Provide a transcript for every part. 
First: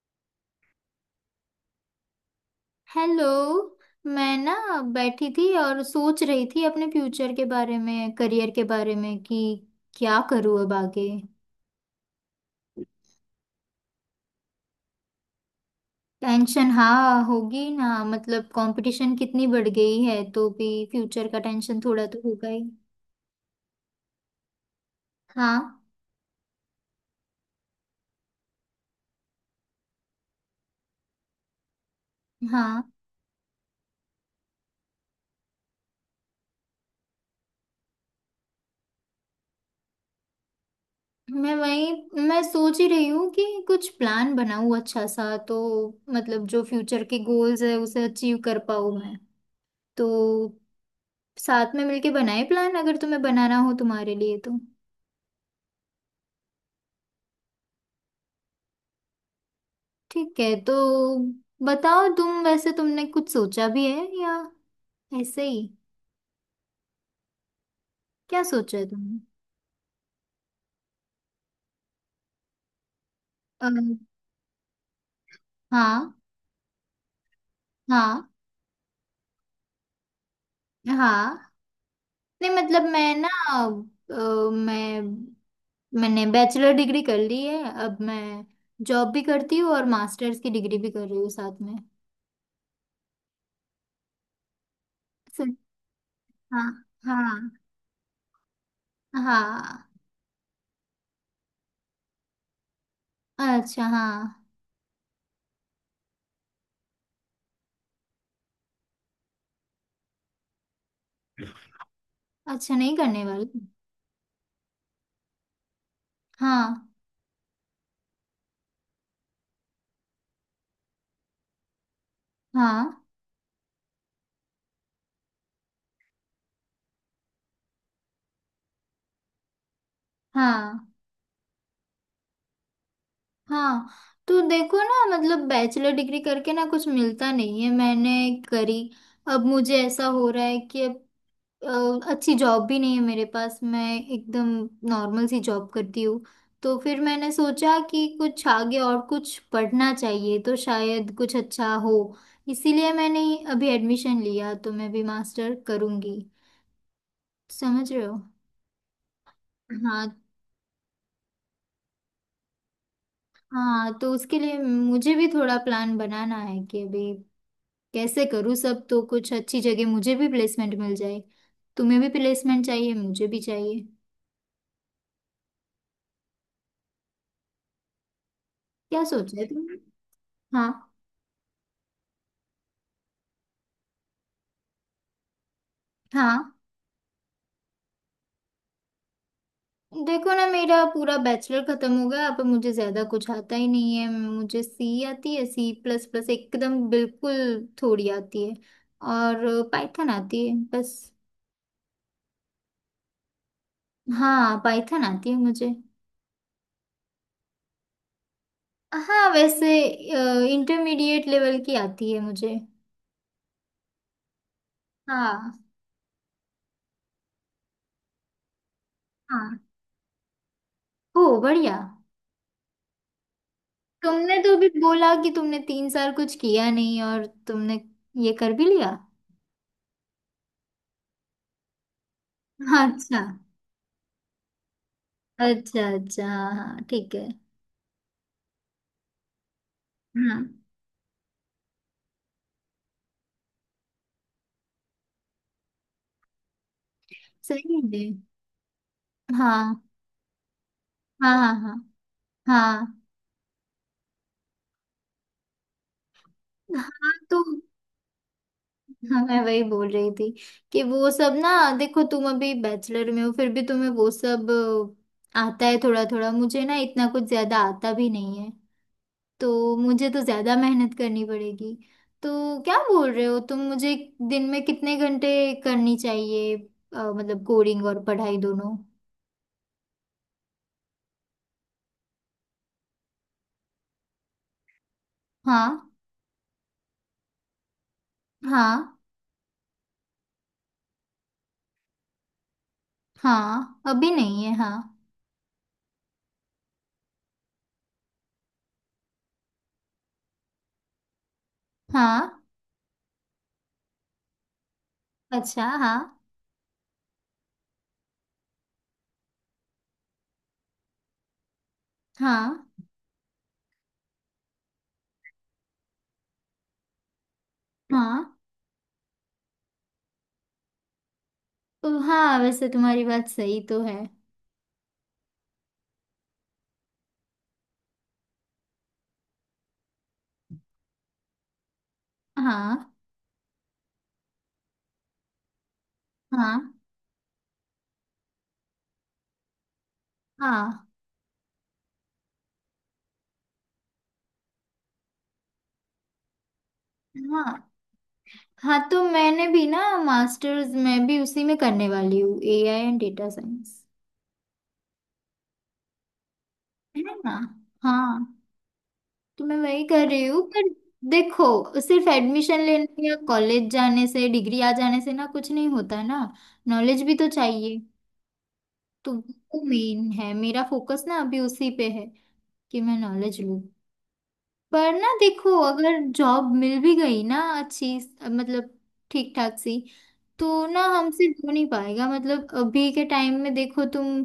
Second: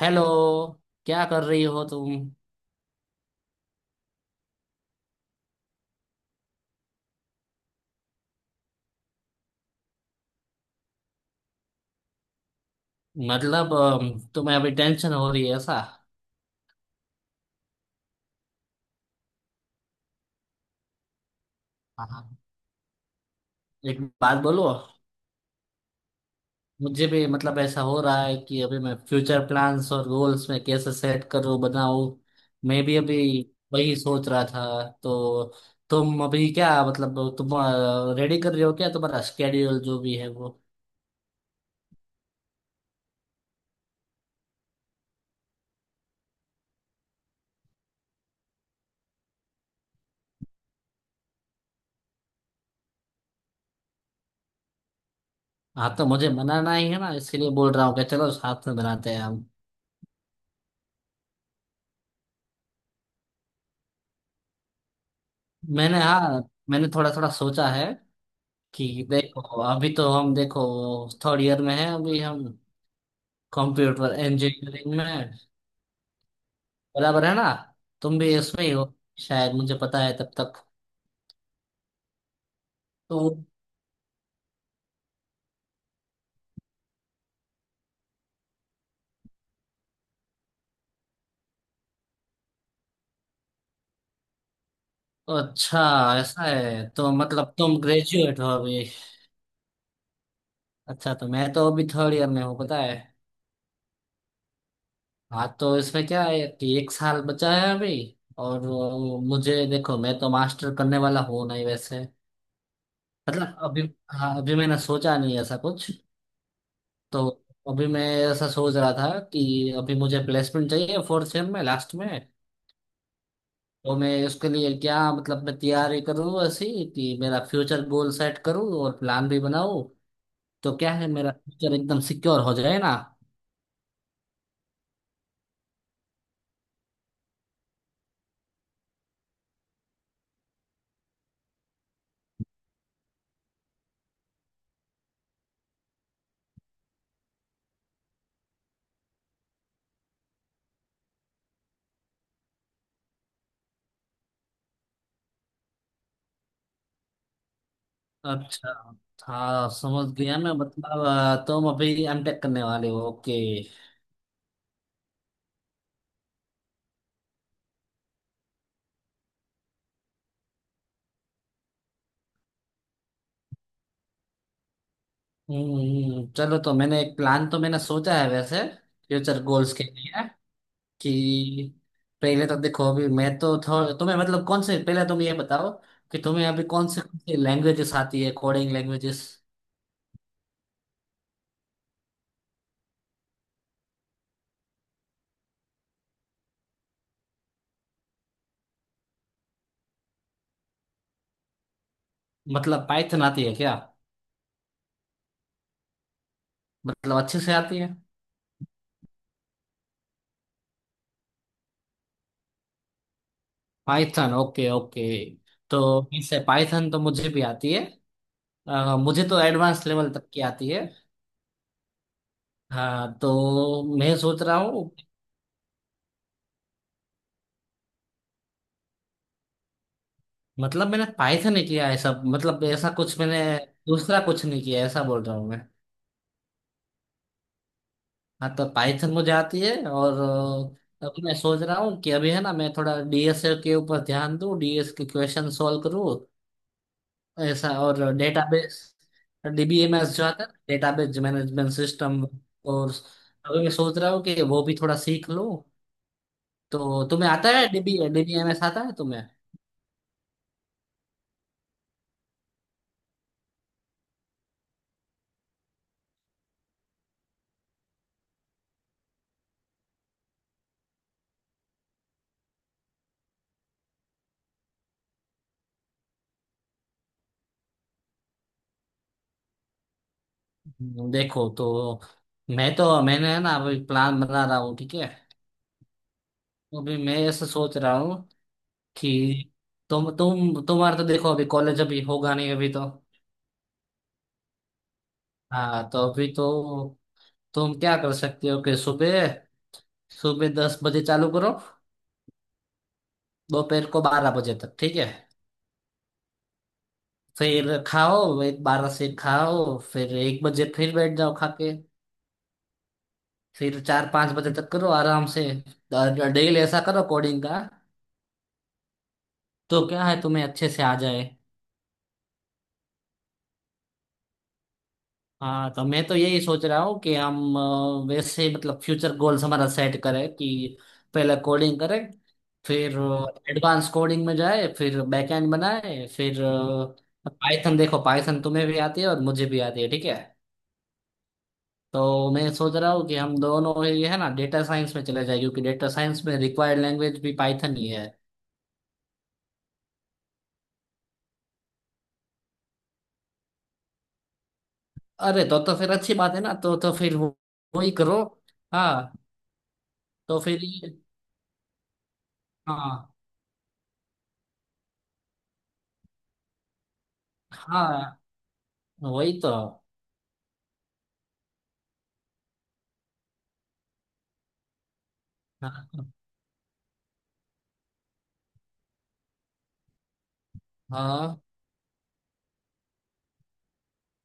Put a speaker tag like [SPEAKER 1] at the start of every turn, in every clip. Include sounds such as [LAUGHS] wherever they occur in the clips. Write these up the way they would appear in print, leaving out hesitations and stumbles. [SPEAKER 1] Hello. क्या कर रही हो तुम?
[SPEAKER 2] हेलो। मैं ना, बैठी थी और सोच रही थी अपने फ्यूचर के बारे में, करियर के बारे में, कि क्या करूँ अब आगे।
[SPEAKER 1] मतलब तुम्हें अभी टेंशन हो रही है ऐसा?
[SPEAKER 2] टेंशन हाँ होगी ना, मतलब कंपटीशन कितनी बढ़ गई है तो भी फ्यूचर का टेंशन थोड़ा तो
[SPEAKER 1] हाँ।
[SPEAKER 2] होगा ही।
[SPEAKER 1] एक बात बोलो।
[SPEAKER 2] हाँ,
[SPEAKER 1] मुझे भी मतलब ऐसा हो रहा है कि अभी मैं फ्यूचर प्लान्स और गोल्स में कैसे सेट करूं बनाऊं।
[SPEAKER 2] हाँ।
[SPEAKER 1] मैं भी अभी वही सोच रहा था। तो तुम अभी क्या, मतलब तुम रेडी कर रहे हो क्या? तुम्हारा स्केड्यूल जो भी है वो।
[SPEAKER 2] मैं वही, मैं सोच ही रही हूँ कि कुछ प्लान बनाऊँ अच्छा सा, तो मतलब जो फ्यूचर के गोल्स है उसे अचीव कर पाऊँ मैं। तो साथ में मिलके बनाए प्लान अगर तुम्हें बनाना हो, तुम्हारे लिए तो।
[SPEAKER 1] हाँ, तो मुझे मनाना ही है ना, इसके लिए बोल रहा हूँ कि चलो साथ में बनाते हैं हम।
[SPEAKER 2] ठीक है। तो बताओ तुम, वैसे तुमने कुछ सोचा भी है या ऐसे ही?
[SPEAKER 1] मैंने, हाँ, मैंने थोड़ा थोड़ा सोचा है
[SPEAKER 2] क्या सोचा है
[SPEAKER 1] कि
[SPEAKER 2] तुमने?
[SPEAKER 1] देखो, अभी तो हम, देखो, थर्ड ईयर में है अभी हम,
[SPEAKER 2] अम,
[SPEAKER 1] कंप्यूटर इंजीनियरिंग में हैं।
[SPEAKER 2] हाँ,
[SPEAKER 1] बराबर है ना? तुम
[SPEAKER 2] हाँ,
[SPEAKER 1] भी इसमें ही हो शायद, मुझे पता है तब तक।
[SPEAKER 2] हाँ। नहीं मतलब मैं
[SPEAKER 1] तो
[SPEAKER 2] ना, अ, मैं मैंने बैचलर डिग्री कर ली है, अब मैं जॉब भी करती हूँ और मास्टर्स की डिग्री भी कर रही हूँ साथ में। सर,
[SPEAKER 1] अच्छा, ऐसा
[SPEAKER 2] हाँ,
[SPEAKER 1] है तो
[SPEAKER 2] हाँ,
[SPEAKER 1] मतलब तुम ग्रेजुएट हो अभी।
[SPEAKER 2] हाँ।
[SPEAKER 1] अच्छा, तो मैं तो अभी थर्ड ईयर में हूँ पता है।
[SPEAKER 2] अच्छा हाँ।
[SPEAKER 1] हाँ, तो इसमें क्या है कि एक साल बचा है अभी। और मुझे देखो, मैं तो मास्टर करने वाला हूँ नहीं वैसे।
[SPEAKER 2] अच्छा नहीं करने
[SPEAKER 1] मतलब
[SPEAKER 2] वाली।
[SPEAKER 1] अभी, हाँ, अभी मैंने सोचा नहीं ऐसा कुछ।
[SPEAKER 2] हाँ,
[SPEAKER 1] तो अभी मैं ऐसा सोच रहा था कि अभी मुझे प्लेसमेंट चाहिए फोर्थ सेम में लास्ट में।
[SPEAKER 2] हाँ,
[SPEAKER 1] तो मैं उसके लिए क्या, मतलब मैं तैयारी करूँ ऐसी कि मेरा फ्यूचर गोल सेट करूँ और प्लान भी बनाऊँ। तो
[SPEAKER 2] हाँ,
[SPEAKER 1] क्या है, मेरा फ्यूचर एकदम सिक्योर हो जाए ना।
[SPEAKER 2] हाँ। तो देखो ना, मतलब बैचलर डिग्री करके ना कुछ मिलता नहीं है, मैंने करी। अब मुझे ऐसा हो रहा है कि अब अच्छी जॉब भी नहीं है मेरे पास, मैं एकदम नॉर्मल सी जॉब करती हूँ। तो फिर मैंने सोचा कि कुछ आगे और कुछ पढ़ना चाहिए तो शायद कुछ अच्छा हो। इसीलिए मैंने अभी एडमिशन लिया, तो मैं भी मास्टर करूँगी। समझ रहे हो?
[SPEAKER 1] अच्छा, हाँ, समझ
[SPEAKER 2] हाँ।
[SPEAKER 1] गया मैं, मतलब तुम अभी एम टेक करने वाले हो, ओके।
[SPEAKER 2] हाँ तो उसके लिए मुझे भी थोड़ा प्लान बनाना है कि अभी कैसे करूँ सब, तो कुछ अच्छी जगह मुझे भी प्लेसमेंट मिल जाए। तुम्हें भी प्लेसमेंट चाहिए, मुझे भी चाहिए।
[SPEAKER 1] हम्म, चलो, तो मैंने एक प्लान, तो मैंने सोचा है वैसे
[SPEAKER 2] क्या सोचा
[SPEAKER 1] फ्यूचर
[SPEAKER 2] है
[SPEAKER 1] गोल्स
[SPEAKER 2] तुमने?
[SPEAKER 1] के लिए
[SPEAKER 2] हाँ।
[SPEAKER 1] कि पहले तो देखो, अभी मैं तो तुम्हें मतलब कौन से पहले, तुम ये बताओ कि तुम्हें
[SPEAKER 2] हाँ
[SPEAKER 1] अभी कौन से लैंग्वेजेस आती है, कोडिंग लैंग्वेजेस।
[SPEAKER 2] देखो ना, मेरा पूरा बैचलर खत्म हो गया, अब मुझे ज्यादा कुछ आता ही नहीं है। मुझे सी आती है, सी प्लस प्लस एकदम बिल्कुल थोड़ी आती है, और पाइथन आती है बस।
[SPEAKER 1] मतलब पाइथन आती है क्या?
[SPEAKER 2] हाँ, पाइथन आती है मुझे।
[SPEAKER 1] मतलब अच्छे से आती है?
[SPEAKER 2] हाँ वैसे इंटरमीडिएट लेवल की आती है मुझे।
[SPEAKER 1] Python, okay okay.
[SPEAKER 2] हाँ।
[SPEAKER 1] तो इससे पाइथन तो मुझे भी आती है, मुझे तो
[SPEAKER 2] हाँ,
[SPEAKER 1] एडवांस लेवल तक की आती है।
[SPEAKER 2] ओ बढ़िया।
[SPEAKER 1] हाँ तो मैं
[SPEAKER 2] तुमने
[SPEAKER 1] सोच
[SPEAKER 2] तो
[SPEAKER 1] रहा
[SPEAKER 2] अभी
[SPEAKER 1] हूँ,
[SPEAKER 2] बोला कि तुमने 3 साल कुछ किया नहीं और तुमने ये कर भी लिया।
[SPEAKER 1] मतलब मैंने पाइथन ही किया है सब, मतलब
[SPEAKER 2] हाँ,
[SPEAKER 1] ऐसा कुछ
[SPEAKER 2] अच्छा।
[SPEAKER 1] मैंने दूसरा कुछ नहीं किया है, ऐसा बोल रहा हूँ मैं।
[SPEAKER 2] अच्छा अच्छा, हाँ, हाँ, ठीक है।
[SPEAKER 1] हाँ तो पाइथन मुझे आती है। और
[SPEAKER 2] हाँ
[SPEAKER 1] अब मैं सोच रहा हूँ कि अभी है ना, मैं थोड़ा डीएस के ऊपर ध्यान दूँ, डीएस के क्वेश्चन सॉल्व करूँ, ऐसा,
[SPEAKER 2] सही है।
[SPEAKER 1] और डेटाबेस,
[SPEAKER 2] हाँ,
[SPEAKER 1] डीबीएमएस जो आता है डेटाबेस
[SPEAKER 2] हाँ, हाँ,
[SPEAKER 1] मैनेजमेंट
[SPEAKER 2] हाँ,
[SPEAKER 1] सिस्टम। और
[SPEAKER 2] हाँ,
[SPEAKER 1] अभी मैं सोच रहा हूँ कि वो भी थोड़ा सीख लूँ। तो
[SPEAKER 2] हाँ।
[SPEAKER 1] तुम्हें
[SPEAKER 2] तो
[SPEAKER 1] आता है डीबीएमएस आता है
[SPEAKER 2] हाँ,
[SPEAKER 1] तुम्हें?
[SPEAKER 2] मैं वही बोल रही थी कि वो सब ना, देखो तुम अभी बैचलर में हो फिर भी तुम्हें वो सब आता है थोड़ा थोड़ा, मुझे ना इतना कुछ ज्यादा आता भी नहीं है, तो मुझे तो ज्यादा मेहनत करनी पड़ेगी। तो क्या बोल रहे हो तुम मुझे? दिन में कितने घंटे करनी चाहिए, मतलब कोडिंग और पढ़ाई दोनों?
[SPEAKER 1] देखो, तो मैं तो मैंने है ना अभी प्लान बना रहा हूँ, ठीक है।
[SPEAKER 2] हाँ,
[SPEAKER 1] तो अभी मैं ऐसा सोच रहा हूँ
[SPEAKER 2] हाँ,
[SPEAKER 1] कि तुम्हारा तो देखो, अभी कॉलेज अभी होगा नहीं अभी तो।
[SPEAKER 2] हाँ। अभी नहीं है, हाँ।
[SPEAKER 1] हाँ तो अभी तो, तुम क्या कर सकते हो कि सुबह सुबह 10 बजे चालू करो।
[SPEAKER 2] हाँ,
[SPEAKER 1] दोपहर को 12 बजे तक, ठीक है।
[SPEAKER 2] अच्छा हाँ,
[SPEAKER 1] फिर खाओ, एक, 12 से खाओ, फिर 1 बजे फिर बैठ जाओ खा के।
[SPEAKER 2] हाँ,
[SPEAKER 1] फिर चार पाँच बजे तक करो आराम से। डेली ऐसा करो कोडिंग का।
[SPEAKER 2] हाँ।
[SPEAKER 1] तो क्या है, तुम्हें अच्छे से आ जाए।
[SPEAKER 2] तो हाँ वैसे तुम्हारी बात सही तो है।
[SPEAKER 1] हाँ तो मैं तो यही सोच रहा हूँ कि हम वैसे ही मतलब फ्यूचर गोल्स हमारा सेट करें कि पहले कोडिंग करें।
[SPEAKER 2] हाँ,
[SPEAKER 1] फिर एडवांस कोडिंग में जाए, फिर बैकएंड बनाए, फिर
[SPEAKER 2] हाँ,
[SPEAKER 1] पाइथन, देखो पाइथन तुम्हें भी आती है और मुझे भी आती है, ठीक है।
[SPEAKER 2] हाँ,
[SPEAKER 1] तो मैं सोच रहा हूँ कि हम दोनों ये है ना डेटा साइंस में चले जाए, क्योंकि डेटा साइंस में रिक्वायर्ड लैंग्वेज भी
[SPEAKER 2] हाँ,
[SPEAKER 1] पाइथन ही है।
[SPEAKER 2] हाँ। तो मैंने भी ना मास्टर्स मैं भी उसी में करने वाली हूँ, एआई एंड डेटा साइंस।
[SPEAKER 1] अरे तो फिर अच्छी बात है ना, तो
[SPEAKER 2] है
[SPEAKER 1] फिर
[SPEAKER 2] ना।
[SPEAKER 1] वो वही करो।
[SPEAKER 2] हाँ,
[SPEAKER 1] हाँ,
[SPEAKER 2] तो मैं वही कर रही
[SPEAKER 1] तो
[SPEAKER 2] हूँ
[SPEAKER 1] फिर
[SPEAKER 2] पर देखो सिर्फ एडमिशन लेने
[SPEAKER 1] हाँ
[SPEAKER 2] या कॉलेज जाने से, डिग्री आ जाने से ना कुछ नहीं होता ना, नॉलेज भी तो चाहिए।
[SPEAKER 1] हाँ,
[SPEAKER 2] तो
[SPEAKER 1] वही तो।
[SPEAKER 2] वो मेन है, मेरा फोकस ना अभी उसी पे है कि मैं नॉलेज लूँ। पर ना देखो, अगर
[SPEAKER 1] हाँ
[SPEAKER 2] जॉब मिल भी गई ना अच्छी, मतलब ठीक ठाक सी, तो ना हमसे
[SPEAKER 1] हाँ।
[SPEAKER 2] हो नहीं पाएगा, मतलब अभी के टाइम में। देखो तुम,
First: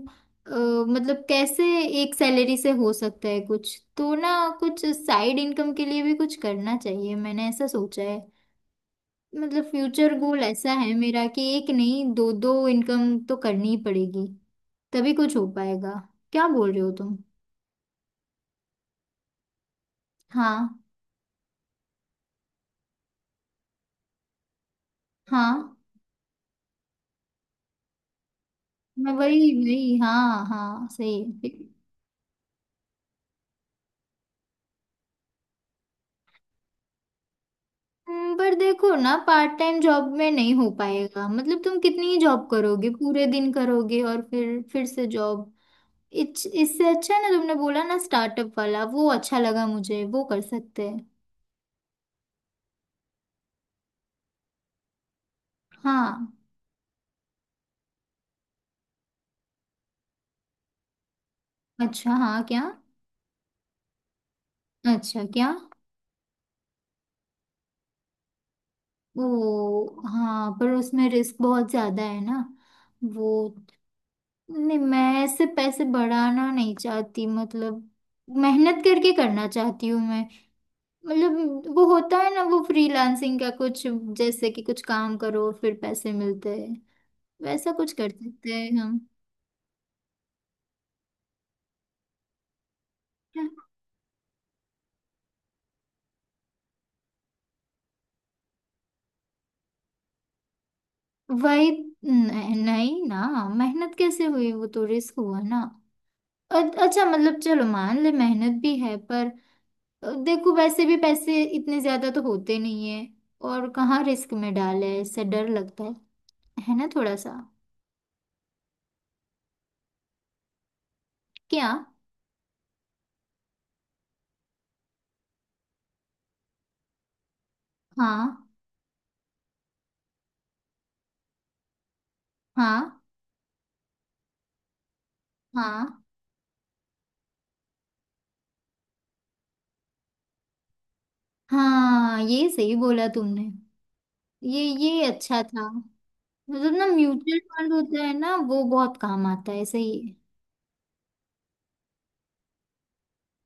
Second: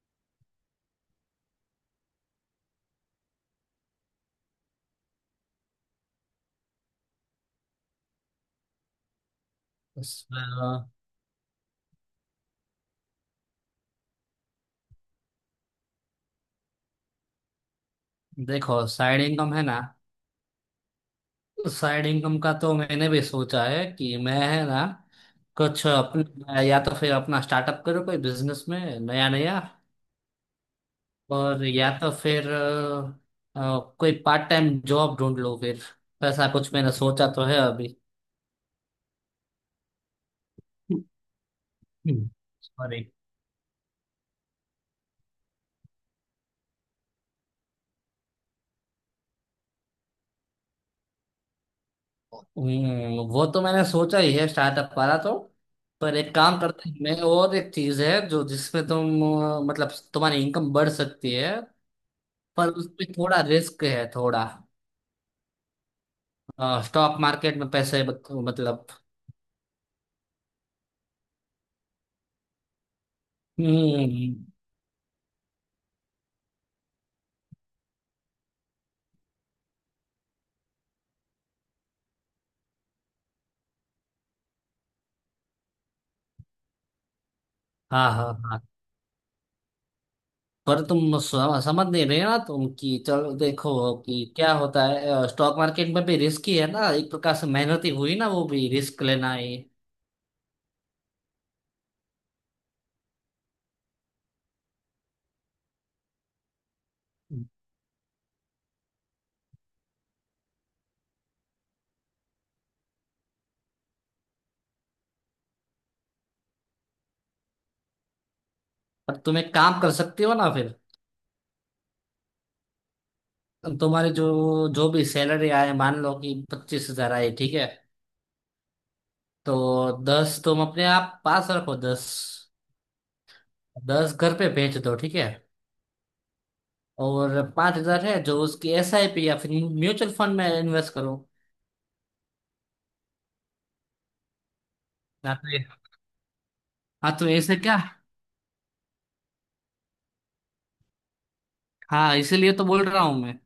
[SPEAKER 2] मतलब कैसे एक सैलरी से हो सकता है कुछ तो ना। कुछ साइड इनकम के लिए भी कुछ करना चाहिए, मैंने ऐसा सोचा है। मतलब फ्यूचर
[SPEAKER 1] उस-
[SPEAKER 2] गोल ऐसा
[SPEAKER 1] अ,
[SPEAKER 2] है मेरा कि एक नहीं, दो दो इनकम तो करनी ही पड़ेगी, तभी कुछ हो पाएगा। क्या बोल रहे हो तुम?
[SPEAKER 1] देखो, साइड इनकम है ना।
[SPEAKER 2] हाँ,
[SPEAKER 1] साइड इनकम का तो मैंने भी सोचा है कि मैं है ना
[SPEAKER 2] हाँ।
[SPEAKER 1] कुछ अपना, या तो फिर अपना स्टार्टअप करूँ, कोई बिजनेस में
[SPEAKER 2] मैं
[SPEAKER 1] नया
[SPEAKER 2] वही
[SPEAKER 1] नया।
[SPEAKER 2] वही, हाँ, हाँ, सही है
[SPEAKER 1] और
[SPEAKER 2] ठीक।
[SPEAKER 1] या तो फिर कोई पार्ट टाइम जॉब ढूंढ लो फिर। तो ऐसा कुछ मैंने सोचा तो है अभी।
[SPEAKER 2] पर देखो ना, पार्ट टाइम जॉब में नहीं हो पाएगा, मतलब तुम कितनी ही
[SPEAKER 1] हम्म।
[SPEAKER 2] जॉब करोगे,
[SPEAKER 1] सॉरी।
[SPEAKER 2] पूरे दिन करोगे और फिर से जॉब, इससे अच्छा है ना, तुमने बोला ना स्टार्टअप वाला, वो अच्छा लगा मुझे, वो कर सकते हैं।
[SPEAKER 1] वो तो मैंने सोचा ही है स्टार्टअप वाला तो। पर
[SPEAKER 2] हाँ।
[SPEAKER 1] एक काम करते हैं, मैं, और एक चीज है जो जिसमें तुम मतलब तुम्हारी इनकम बढ़ सकती है।
[SPEAKER 2] अच्छा हाँ क्या?
[SPEAKER 1] पर उसमें थोड़ा रिस्क है, थोड़ा।
[SPEAKER 2] अच्छा क्या?
[SPEAKER 1] स्टॉक मार्केट में पैसे मतलब।
[SPEAKER 2] ओ हाँ, पर उसमें रिस्क बहुत ज्यादा है ना वो।
[SPEAKER 1] हम्म,
[SPEAKER 2] नहीं मैं ऐसे पैसे बढ़ाना नहीं चाहती, मतलब मेहनत करके करना चाहती हूँ मैं। मतलब वो होता है ना वो फ्रीलांसिंग का कुछ, जैसे कि कुछ काम करो फिर पैसे मिलते हैं, वैसा कुछ कर
[SPEAKER 1] हाँ हाँ
[SPEAKER 2] सकते
[SPEAKER 1] हाँ।
[SPEAKER 2] हैं हम।
[SPEAKER 1] पर तुम समझ नहीं रहे ना तुम, कि चलो देखो कि क्या होता है, स्टॉक मार्केट में भी रिस्क ही है ना, एक प्रकार से मेहनत ही हुई ना, वो भी रिस्क लेना ही।
[SPEAKER 2] वही, नहीं, नहीं ना, मेहनत कैसे हुई? वो तो रिस्क हुआ ना। अ- अच्छा मतलब, चलो मान ले मेहनत भी है, पर देखो वैसे भी पैसे इतने ज्यादा तो होते नहीं है, और कहाँ रिस्क में डाले, इससे डर लगता है ना थोड़ा सा।
[SPEAKER 1] पर तुम एक काम कर सकती हो ना फिर।
[SPEAKER 2] क्या?
[SPEAKER 1] तुम्हारी जो जो भी सैलरी आए, मान लो कि 25,000 आई, ठीक है।
[SPEAKER 2] हाँ।
[SPEAKER 1] तो 10 तुम अपने आप पास रखो, 10।
[SPEAKER 2] हाँ,
[SPEAKER 1] 10 घर पे भेज दो, ठीक है।
[SPEAKER 2] हाँ,
[SPEAKER 1] और 5,000 है जो उसकी एसआईपी या फिर म्यूचुअल फंड में इन्वेस्ट करो।
[SPEAKER 2] हाँ, ये सही बोला तुमने, ये
[SPEAKER 1] या
[SPEAKER 2] अच्छा
[SPEAKER 1] तो,
[SPEAKER 2] था। मतलब ना
[SPEAKER 1] हाँ। तो
[SPEAKER 2] म्यूचुअल
[SPEAKER 1] ऐसे
[SPEAKER 2] फंड
[SPEAKER 1] क्या?
[SPEAKER 2] होता है ना, वो बहुत काम आता है सही है।
[SPEAKER 1] हाँ इसीलिए तो बोल रहा हूँ मैं।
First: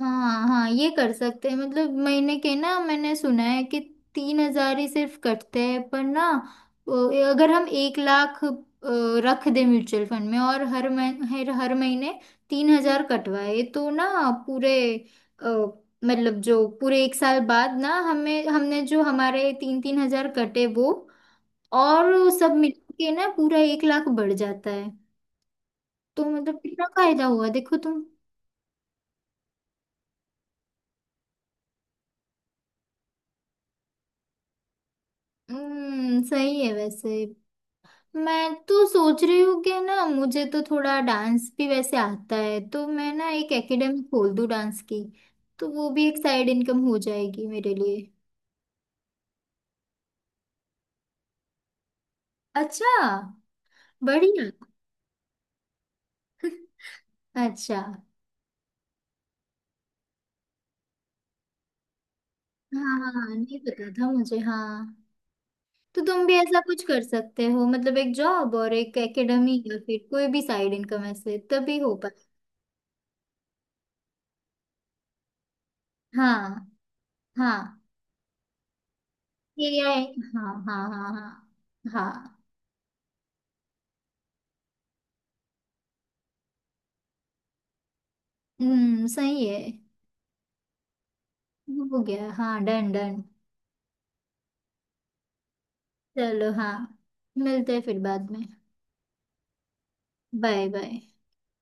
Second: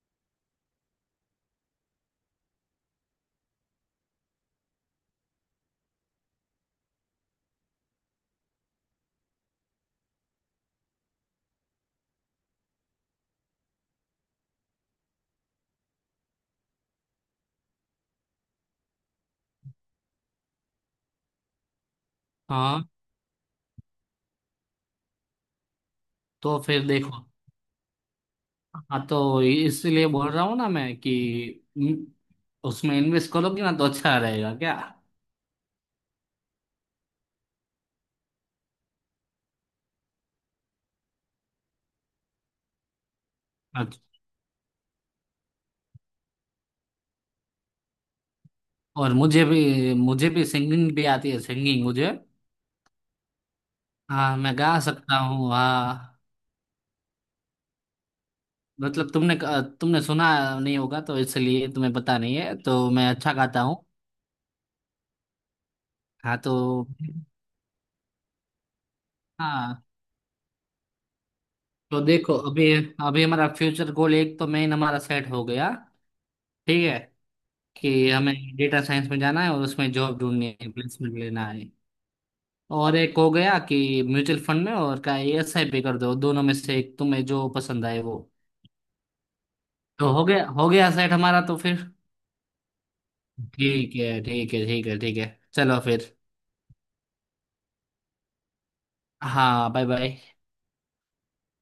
[SPEAKER 2] हाँ, हाँ। ये कर सकते हैं, मतलब महीने के ना मैंने सुना है कि 3,000 ही सिर्फ कटते हैं, पर ना अ, अगर हम एक लाख रख दे म्यूचुअल फंड में, और हर मह, हर हर महीने 3,000 कटवाए, तो ना पूरे, अ, मतलब जो पूरे एक साल बाद ना हमें हमने जो हमारे तीन तीन हजार कटे वो और सब
[SPEAKER 1] हाँ
[SPEAKER 2] मिलके के ना पूरा 1 लाख बढ़ जाता है। तो मतलब
[SPEAKER 1] तो
[SPEAKER 2] कितना
[SPEAKER 1] फिर
[SPEAKER 2] फायदा
[SPEAKER 1] देखो।
[SPEAKER 2] हुआ देखो तुम।
[SPEAKER 1] हाँ तो इसीलिए बोल रहा हूँ ना मैं कि हम्म, उसमें इन्वेस्ट करोगे ना तो अच्छा रहेगा क्या।
[SPEAKER 2] सही है वैसे। मैं तो सोच रही हूँ कि ना मुझे तो थोड़ा डांस भी वैसे आता है, तो मैं ना एक एकेडमी
[SPEAKER 1] अच्छा।
[SPEAKER 2] खोल दूँ डांस की। तो वो भी एक साइड इनकम हो जाएगी मेरे लिए।
[SPEAKER 1] और मुझे भी सिंगिंग भी आती है, सिंगिंग मुझे।
[SPEAKER 2] अच्छा
[SPEAKER 1] हाँ,
[SPEAKER 2] बढ़िया।
[SPEAKER 1] मैं गा सकता हूँ, हाँ।
[SPEAKER 2] [LAUGHS] अच्छा हाँ।
[SPEAKER 1] मतलब तुमने तुमने सुना नहीं होगा तो इसलिए तुम्हें पता नहीं है, तो मैं
[SPEAKER 2] हाँ,
[SPEAKER 1] अच्छा
[SPEAKER 2] हाँ, नहीं
[SPEAKER 1] गाता हूँ।
[SPEAKER 2] पता था मुझे। हाँ, तो तुम भी
[SPEAKER 1] हाँ तो
[SPEAKER 2] ऐसा कुछ कर सकते हो, मतलब एक जॉब और एक एकेडमी या
[SPEAKER 1] हाँ
[SPEAKER 2] फिर कोई भी साइड इनकम, ऐसे तभी हो।
[SPEAKER 1] तो देखो, अभी अभी हमारा फ्यूचर गोल एक तो मेन हमारा सेट हो गया।
[SPEAKER 2] हाँ,
[SPEAKER 1] ठीक है
[SPEAKER 2] हाँ।
[SPEAKER 1] कि हमें डेटा साइंस में जाना है और
[SPEAKER 2] ये गया
[SPEAKER 1] उसमें
[SPEAKER 2] है,
[SPEAKER 1] जॉब
[SPEAKER 2] हाँ,
[SPEAKER 1] ढूंढनी है,
[SPEAKER 2] हाँ, हाँ,
[SPEAKER 1] प्लेसमेंट लेना है।
[SPEAKER 2] हाँ, हाँ।
[SPEAKER 1] और एक हो गया कि म्यूचुअल फंड में और का एसआईपी भी कर दो, दोनों में से एक तुम्हें जो पसंद आए वो।
[SPEAKER 2] सही है।
[SPEAKER 1] तो हो गया, हो गया सेट हमारा, तो फिर
[SPEAKER 2] हो गया हाँ डन डन।
[SPEAKER 1] ठीक है, ठीक है, ठीक है, ठीक है। चलो फिर।
[SPEAKER 2] चलो हाँ, मिलते हैं फिर बाद में।
[SPEAKER 1] हाँ, बाय बाय।
[SPEAKER 2] Bye bye.